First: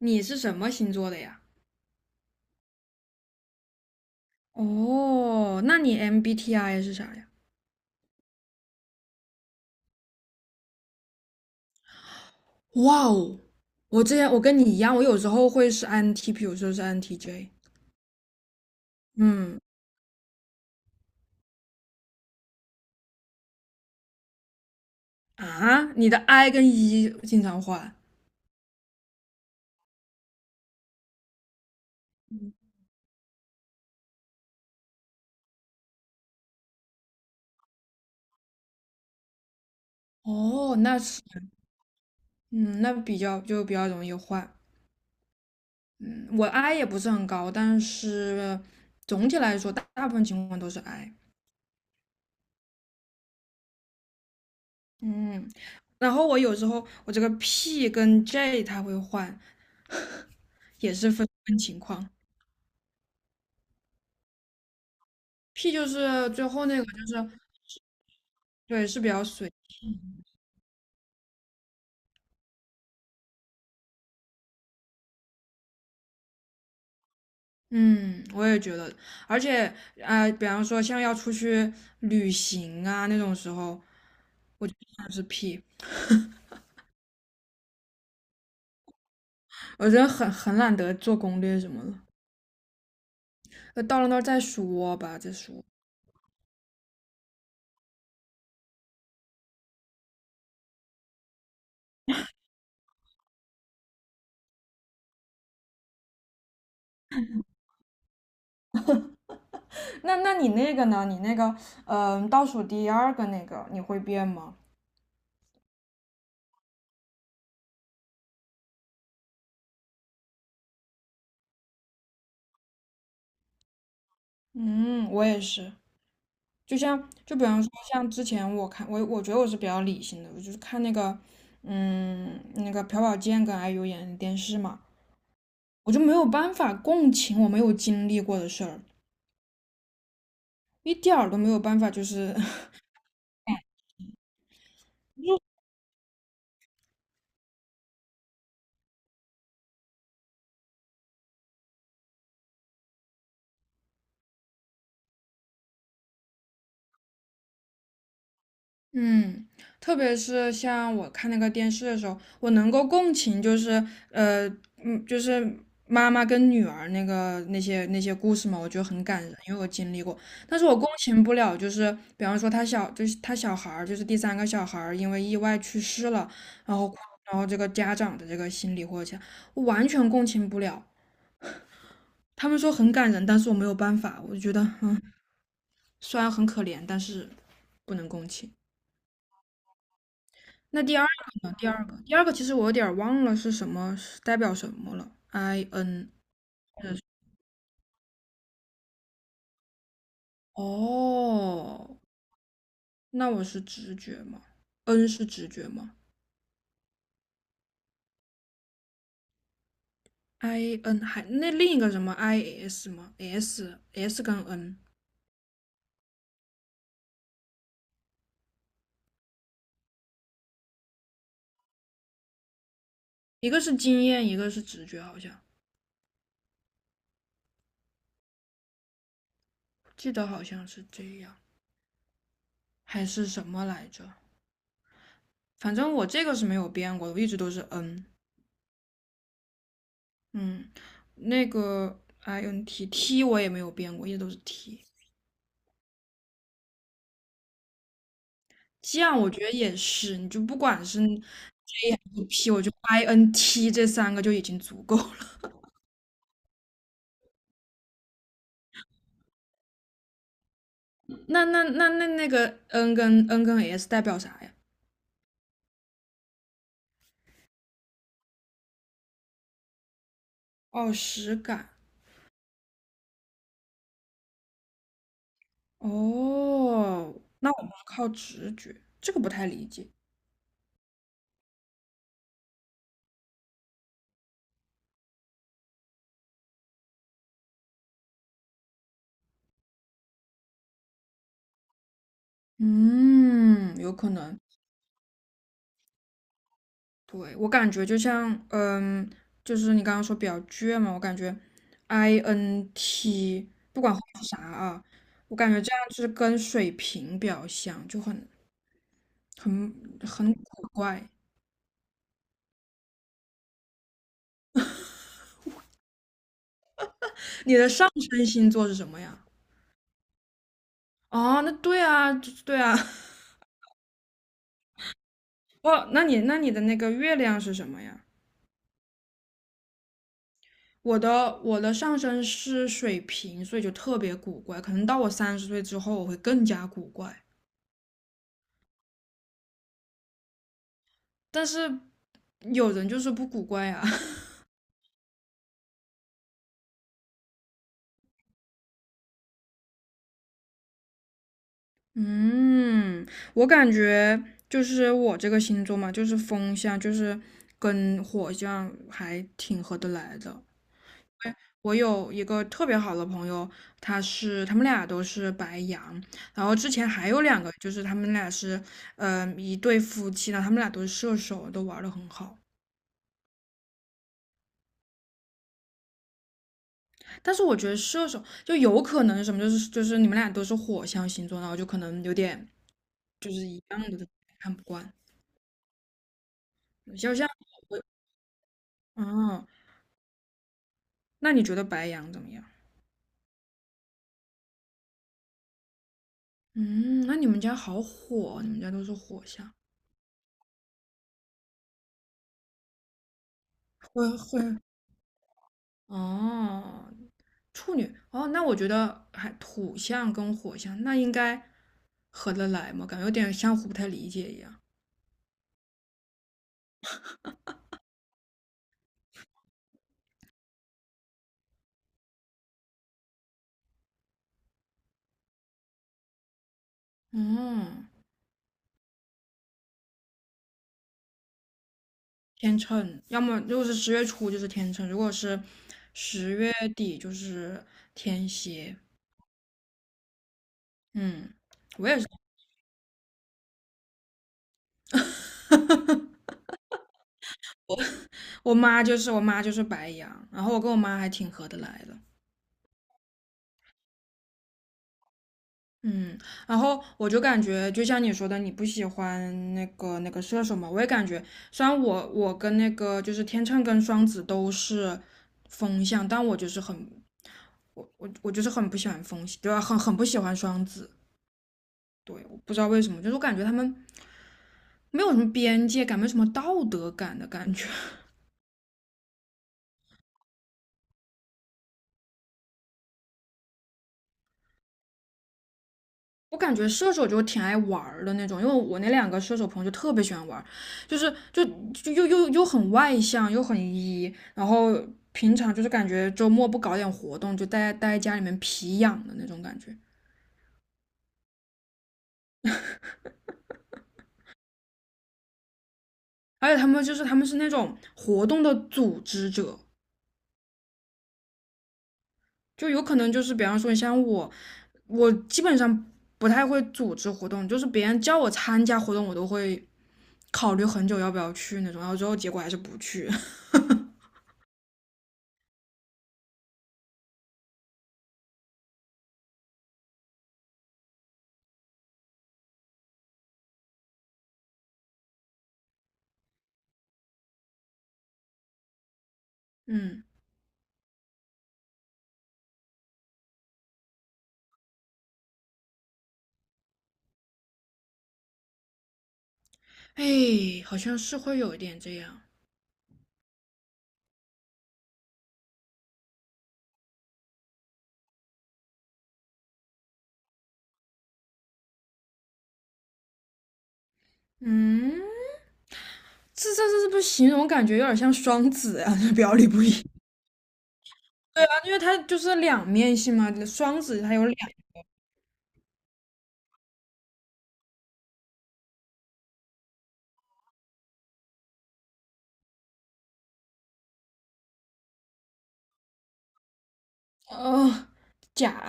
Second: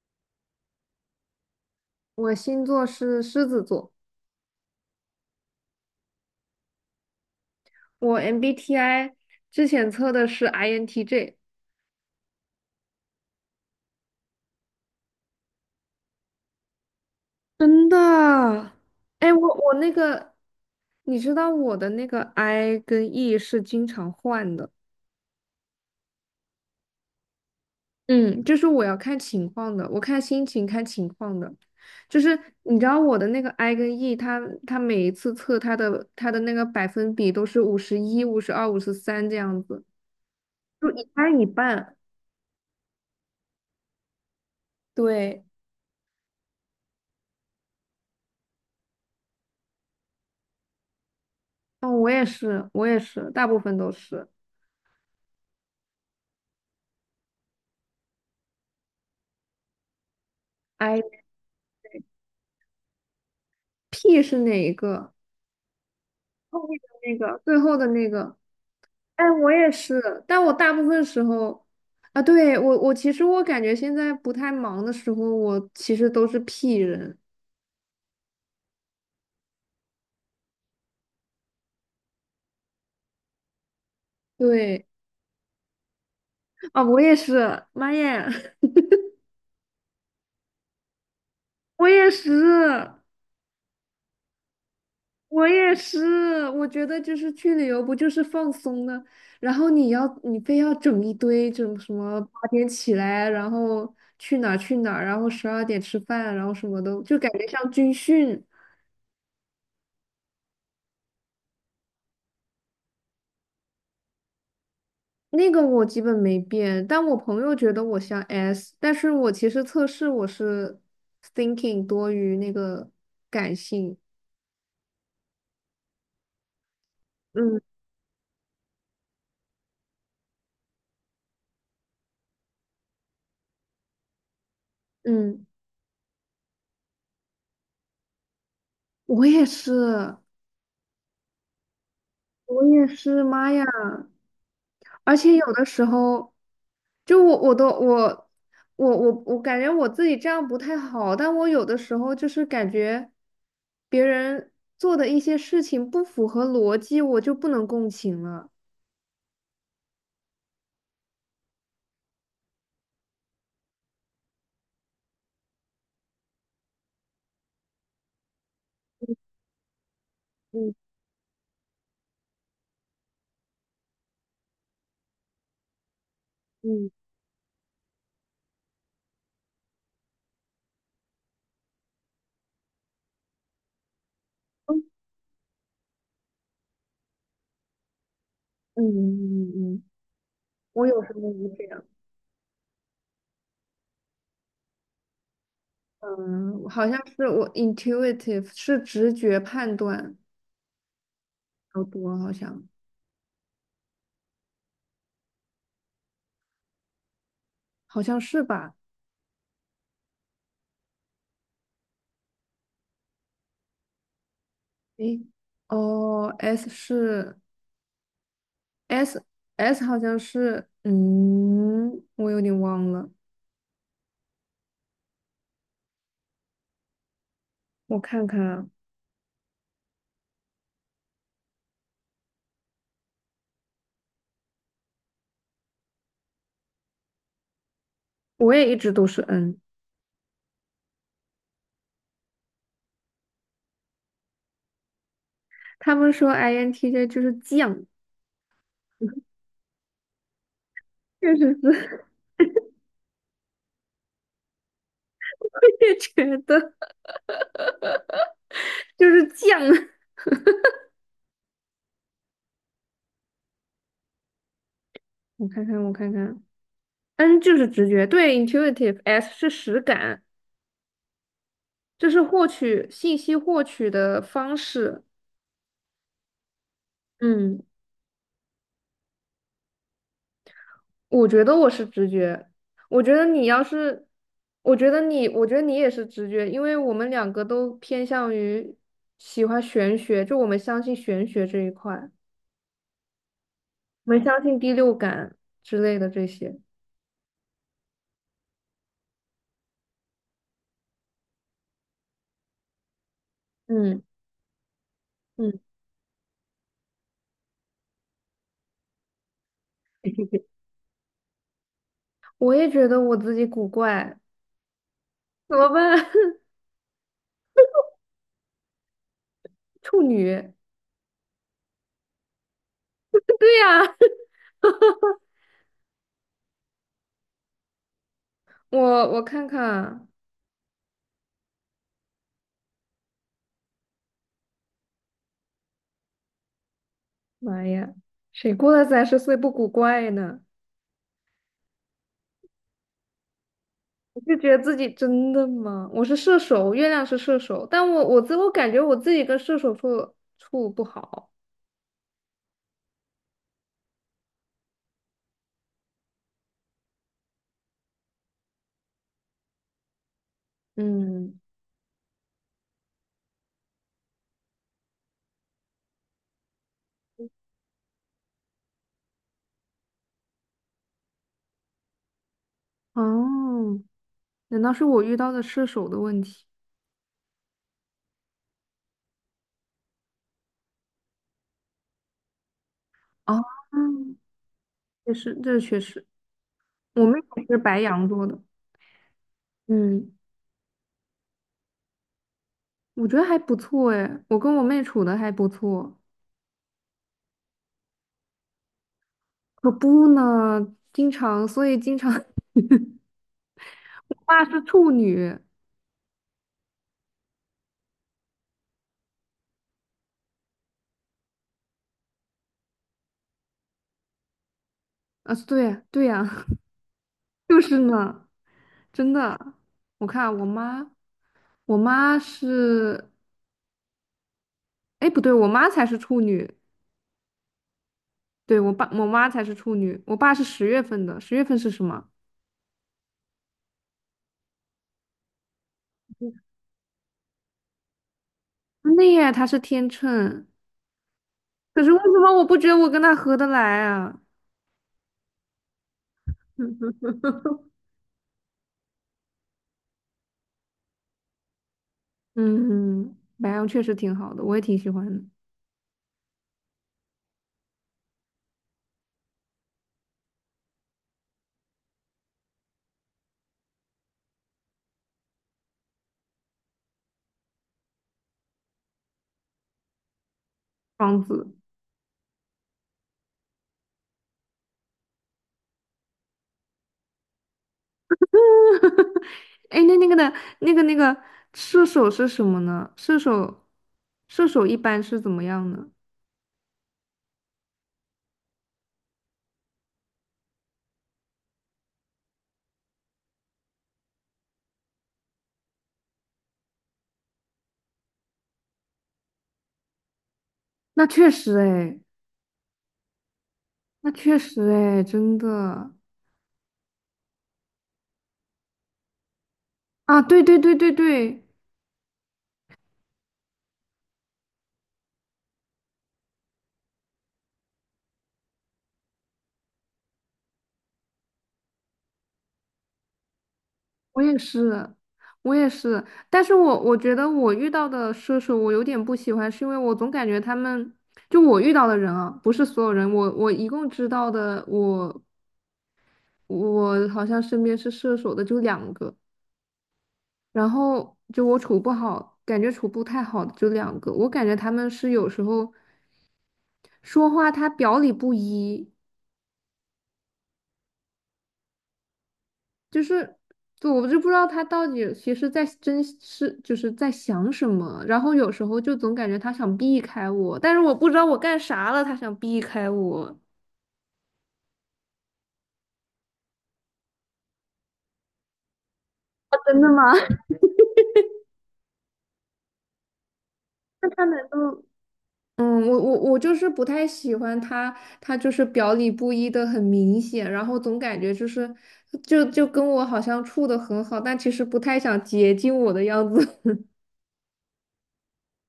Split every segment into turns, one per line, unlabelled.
你是什么星座的呀？
我星座是狮子座，
哦，那你 MBTI 是啥呀？
我 MBTI 之前测的是 INTJ。
哇哦，我之前我跟你一样，我有时候会是 INTP，有时候是 INTJ。
真的？哎，我
嗯，
我那个，你知道我的那个 I 跟 E 是经常换的。
啊，你的 I 跟 E 经常换。
嗯，就是我要看情况的，我看心情看情况的，就是你知道我的那个 I 跟 E，它每一次测它的那个百分比都是51、52、53这样子，
哦，
就
那
一
是
半一半。
嗯，那比较就比较容易换。
对，
嗯，我 I 也不是很高，但是总体来说，大部分情况都是 I。
哦，我也是，我也是，大部分都是。
嗯，然后我有时候这个 P 跟 J 它会换，也是分情况。
IP 是哪一个？
P 就是最
后
后那
面
个，
的
就
那个，
是
最后的那个。
对，是比较
哎，我
随。
也是，但我大部分时候，啊，对，我其实我感觉现在不太忙的时候，我其实都是 P 人。
嗯，我也觉得，而且比方说像要出去旅行啊那种时候，我就
对，
想是 P，
啊，我也是，妈耶，
我觉得很懒得做攻略什么
我
的，
也是，
到了那儿再说吧，再
我
说。
也是，我觉得就是去旅游不就是放松呢？然后你非要整一堆，整什么8点起来，然后去哪儿去哪儿，然后12点吃饭，然后什么的，就感觉像军训。
那你那个呢？你那个，倒数第二个那个，你会变吗？
那个我基本没变，但我朋友觉得我像 S，但是我其实测试我是 thinking 多于那个感性。
嗯，我也是。就像就比
嗯
方说像之前我觉得我是比较理性的，我就是看那个那个朴宝剑跟 IU 演的电视嘛，
嗯，
我就没有办法共情我没有经历过的事儿，
我也是，
一点儿都没有办法就是
我 也是，妈呀！而且有的时候，就我我都我我我我感觉我自己这样不太好，但我有的时候就是感觉别人做的一些事情不符合逻辑，我就不能共情了。
嗯，特别是像我看那个电视的时候，我能够共情，就是呃，就是妈妈跟女儿那个那些故事嘛，我觉得很感人，因为我经历过。但是
嗯
我共情不了，就是比方说他小，就是他小孩儿，就是第三个小孩儿因为意外去世了，然
嗯
后然后这个家长的这个心理或者我完全共情不了。他们说很感人，但是我没有办法，我就觉得
嗯
虽然很可怜，但是不能共情。
嗯嗯嗯嗯。
那
我
第
有
二
时候也
个呢？
这
第
样。
二个，第二个其实我有点儿忘了是什么，是代表什么了。I N，
嗯，好像是我 intuitive 是直觉判断较
哦，
多，好像
那我是直觉吗？N 是直觉吗
好像是吧？
？I N 还那另一个什么 I S 吗？S 跟 N，
诶，哦，S 是 S S 好像是，嗯，我有点忘了，
一个是经验，一个是直觉，好像
我看看啊。
记得好像是这样，还是什么来着？反正我这个是没有变过，的，我一直都是 N。
我也一直都是 N。
嗯，那个 I N T 我也没有变过，一直都是 T。
他们说 INTJ 就是犟，
这样我觉得也是，你就不管是
确实是，
EP，我就 INT 这三个就已经足够了。
我也觉得就是犟。
那个 N 跟 S 代表啥呀？
我看看，我看看，N 就是直觉，对，intuitive，S 是实感。
哦，实感。
就是获取信息获取的方式。
哦，那
嗯
我们靠直觉，这个不太理解。
我觉得我是直觉，我觉得你要是，我觉得你也是直觉，因为我们两个都偏向于喜欢玄学，就我们相信玄学这一块，
嗯，有可
我们
能。
相信第六感之类的这些。
对，我感觉就像，就是你刚刚说比较倔嘛，我感觉 INT 不管后
嗯
面是啥啊，我感
嗯，
觉这样就是跟水平比较像，就很很古怪。
我也觉得我自己古怪，怎么办？
你的上升星座是什么呀？
处女，
哦，那对啊，对啊。
对呀，
哦，那你的那个月亮是什么呀？
我我看看啊。
我的上升是水瓶，所以就特别古怪。可能到我三十岁之后，我会更加古怪。
妈呀，谁过了30岁不古怪呢？
但是有人就是不古怪啊，
我就 觉得自己真的吗？我是射手，月亮是射手，但我自我感觉我自己跟射手处处不好。
嗯，我感觉就是我这个星座嘛，就是风象，就是跟火象还挺合得来的。
嗯，
我有一个特别好的朋友，他们俩都是白羊，然后之前还有两个，就是他们俩是，一对夫妻，然后他们俩都是射手，都玩的很好。
哦，难道是我遇到的射手的问题？
但是我觉得射手就有可能是什么，就是你们俩都是火象星座，然后就可能有点
哦，
看不惯。
也是，这确实，我
肖
妹
像
也是白
我，
羊座的。
嗯，
嗯，
那你觉得白羊怎么样？
我觉得还不错哎，我跟我妹处的还不错。
嗯，那你们家好火，你们家都是火象，
可不呢，经常，所以经常，我
会
爸是处女
哦，处女哦，那我觉得还土象跟火象那应该合得来吗？感觉有点相互不太理解一样。
啊，对呀，对呀，就是呢。真的，我看我妈，我妈是，哎，不对，我妈才是处女，
嗯，
对，我爸，我妈才是处女，我爸是十月份的，十月份是什么？
天秤，要么如果是十月初就是天秤，如果是十月底就是天蝎。
真的耶，他是天秤，
嗯，
可是为什么我不觉得我跟他合得来啊？
我妈就是白羊，然后我跟我妈还挺合得来的。
嗯，白羊确实挺好的，我也挺喜欢的。
嗯，然后我就感觉，就像你说的，你不喜欢那个那个射手嘛，我也感觉，虽然我跟那个就是天秤跟双子都是风象，但我就是很不喜欢风，对吧？很很不喜欢双子，
双子，
对，我不知道为什么，就是我感觉他们没有什么边界感，没有什么道德感的感觉。
哎，那那个的，那个那个射手是什么呢？射手，射手一般是怎么样呢？
我感觉射手就挺爱玩儿的那种，因为我那两个射手朋友就特别喜欢玩儿，就是又很外向，又很 E，然后平常就是感觉周末不搞点活动，就待在家里面皮痒的那种感觉。
那确实，哎，那确实，哎，真的。
而且他们就是他们是那种活动的组织者，
啊，对对对对对，
就有可能就是比方说像我，我基本上不太会组织活动，就是别人叫我参加活动，我都会考虑很久要不要去那种，然后最后结果还是不去。
我也是，我也是，但是我觉得我遇到的射手我有点不喜欢，是因为我总感觉他们，就我遇到的人啊，不是所有人，我一共知道的，我好像身边是射手的就两个，
嗯。
然后就我处不好，感觉处不太好的就两个，我感觉他们是有时候说话他表里不一，
哎，好像是会有一点这样。
就是就我就不知道他到底其实在真是就是在想什么，然后有时候就总感觉他想避开我，但是我不知道我干啥了，他想避开我。
嗯，这不形容感觉有点像双子啊，表里不
真
一。
的吗？
啊，因为它就是两面性嘛，双子
那
它
他
有
难
两
道？嗯，我就是不太喜欢他，他就是表里不一的很明显，然后总感觉就是就跟我好像处的很好，但其实不太想接近我的样子，
哦，假，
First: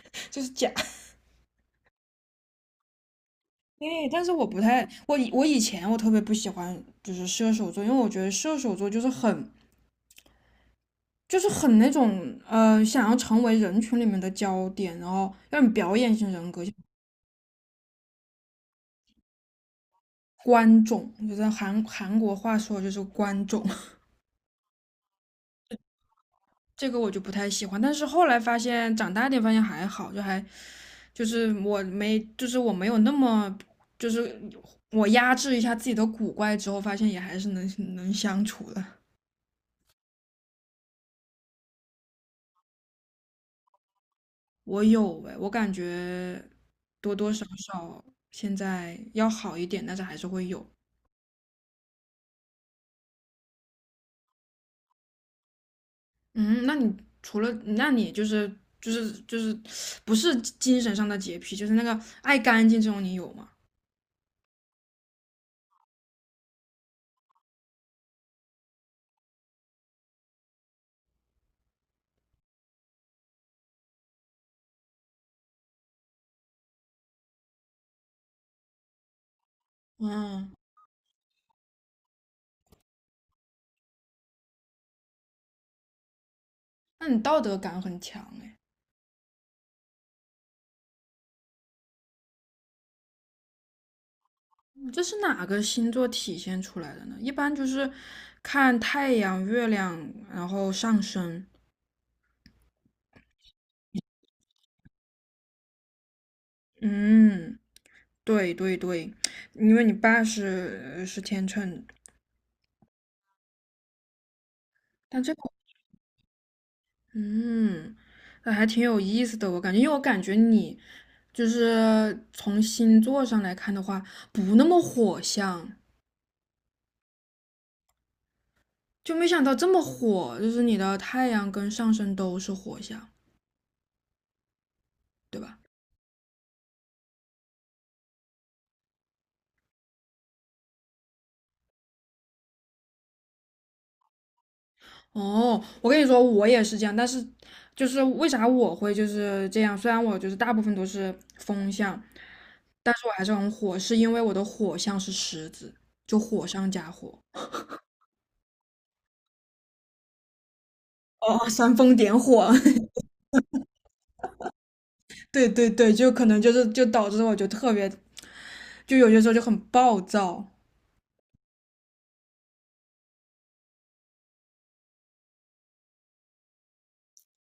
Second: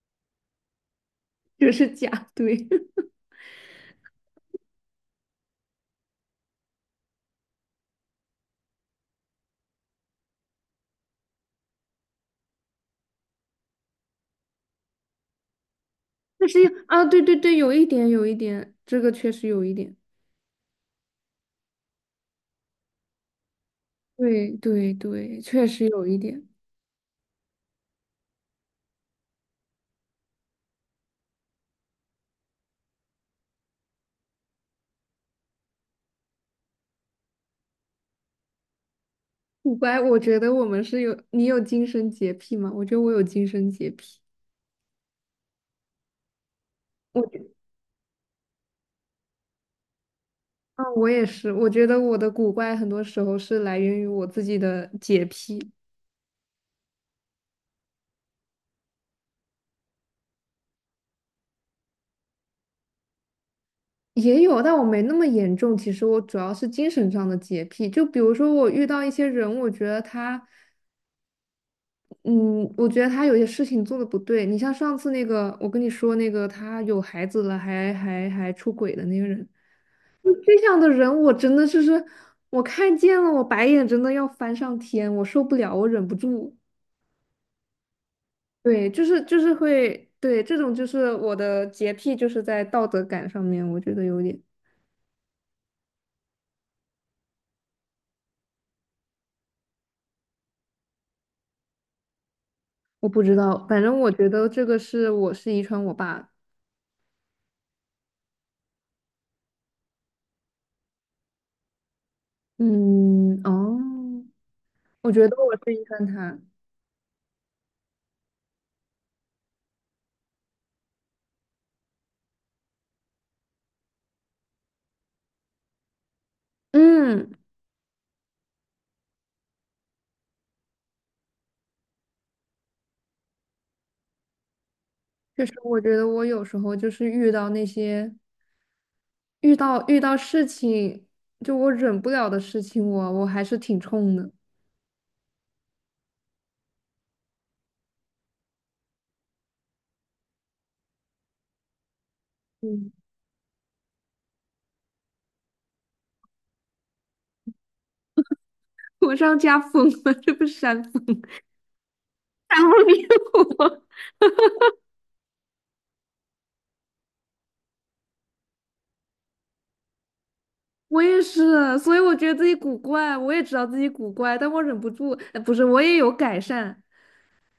就是假。
就是假对。
哎，但是我不太，我以前我特别不喜欢就是射手座，因为我觉得射手座就是很那种想要成为人群里面的焦点，然后有点表演型
但
人
是
格，
啊，对对对，有一点有一点，这个确实有一点。
观众，就是韩国话说就是观众。
对对对，确实有一点。
这个我就不太喜欢。但是后来发现，长大点发现还好，就还就是我没就是我没有那么就是我压制一下自己的古怪之后，发现也还是能相处的。
古怪。我觉得我们是有，你有精神洁癖吗？我觉得我有精神洁癖。
我有哎，我感觉多
我
多
觉，
少少现在要好一点，但是还是会有。
啊，我也是。我觉得我的古怪很多时候是来源于我自己的洁癖，
嗯，那你除了那你就是不是精神上的洁癖，就是那个爱干净这种，你有吗？
也有，但我没那么严重。其实我主要是精神上的洁癖，就比如说我遇到一些人，我觉得他有些事情做的不对。你像上次那个，我跟你说那个，他有孩子了，还出轨的那个人。
嗯，
这样的人，我真的就是我看见了，我白眼真的要翻上天，我受不了，我忍不住。
那你道德感很强哎。
对，就是会，对，这种就是我的洁癖，就是在道德感上面，我觉得有点，
这是哪个星座体现出来的呢？一般就是看太阳、月亮，然后上升。
我不知道，反正我觉得这个是我是遗传我爸。
嗯，对对对，因为你爸是天秤，
嗯，哦，我
但
觉
这
得
个
我是遗传他。
嗯，那还挺有意思的。我感觉，因为我感觉你就是从星座上来看的话，不那么火象，
嗯，
就没想到这么火，就是你的太阳跟上升都是火象，对
就是
吧？
我觉得我有时候就是遇到那些遇到事情，就我忍不了的事情我还是挺冲的。
哦，我跟你说，我也是这样，但是就是为啥我会就是这样？虽然我就是大部分都是风象，但
嗯
是我还是很火，是因为我的火象是狮子，就火上加火。
我上家疯了，这不是山峰，
哦，煽风点火，
山峰比我。
对对对，就可能就是就导致我就特别，就有些时候就很暴躁。
我也是，所以我觉得自己古怪，我也知道自己古怪，但我忍不住，不是，我也有改善，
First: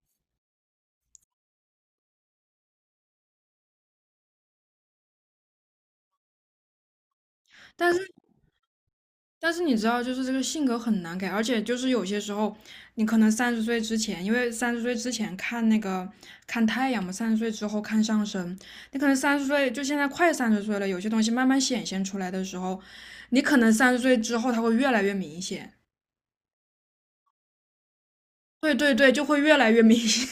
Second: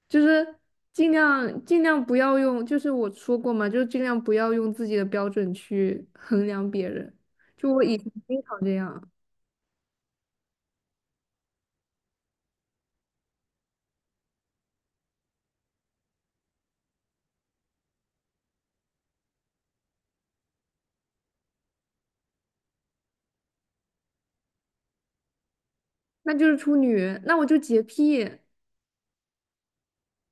就是尽量不要用，就是我说过嘛，就是尽量不要用自己的标准去衡量别人。就我
但
以前
是
经常这样，
但是你知道，就是这个性格很难改，而且就是有些时候，你可能三十岁之前，因为三十岁之前看那个看太阳嘛，三十岁之后看上升。你可能三十岁，就现在快三十岁了，有些东西慢慢显现出来的时候，你可能三十岁之后它会越来越明显。
那就是处女，那我就洁癖。
对对对，就会越来越明显。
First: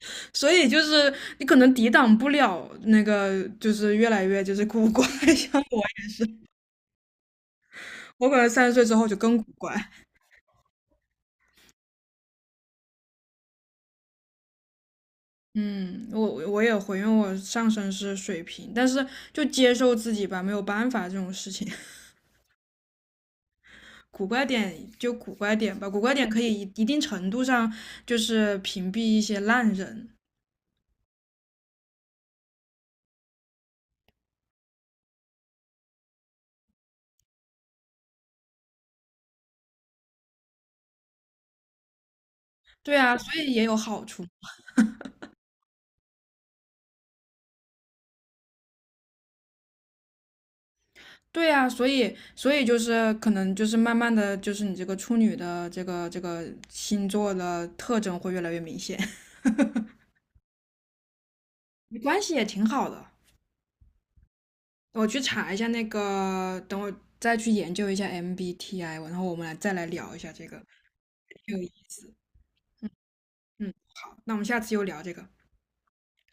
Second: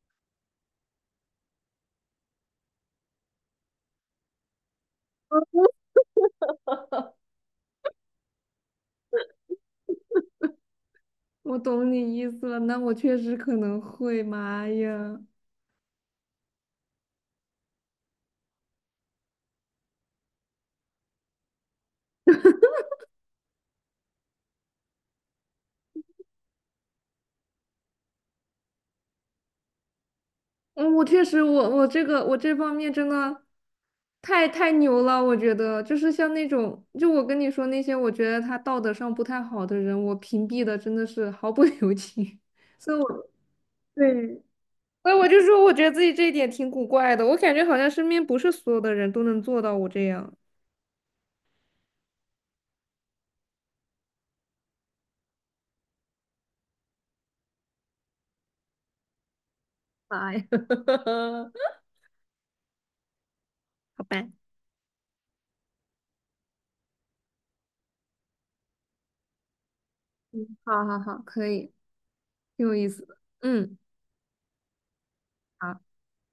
所以就是你可能抵挡不了那个，就是越来越就是古怪。像我，我可能三十岁之后就更古怪。
我懂你意思了，那我确实可能会，妈呀！
嗯，我也会，因为我上身是水瓶，但是就接受自己吧，没有办法这种事情。古怪点就古怪点吧，古怪点可以一定程度上就是屏蔽一些烂人，
嗯，我确实，我这个我这方面真的太牛了，我觉得就是像那种，就我跟你说那些，我觉得他道德上不太好的人，我屏蔽的真的是毫不 留情，所
对
以
啊，
我
所以也有好处。
对，所以我就说，我觉得自己这一点挺古怪的，我感觉好像身边不是所有的人都能做到我这样。
对啊，所以就是可能就是慢慢的就是你这个处女的这个星座的特征会越来越明显，
哎，
没关系也挺好的。
好吧，
我去查一下那个，等我再去研究一下 MBTI，然后我们来再来聊一下这
嗯，
个，
好好好，可
挺有意
以，
思。
挺有意思的，
嗯，
嗯。
好，那我们下次又聊这个。
好。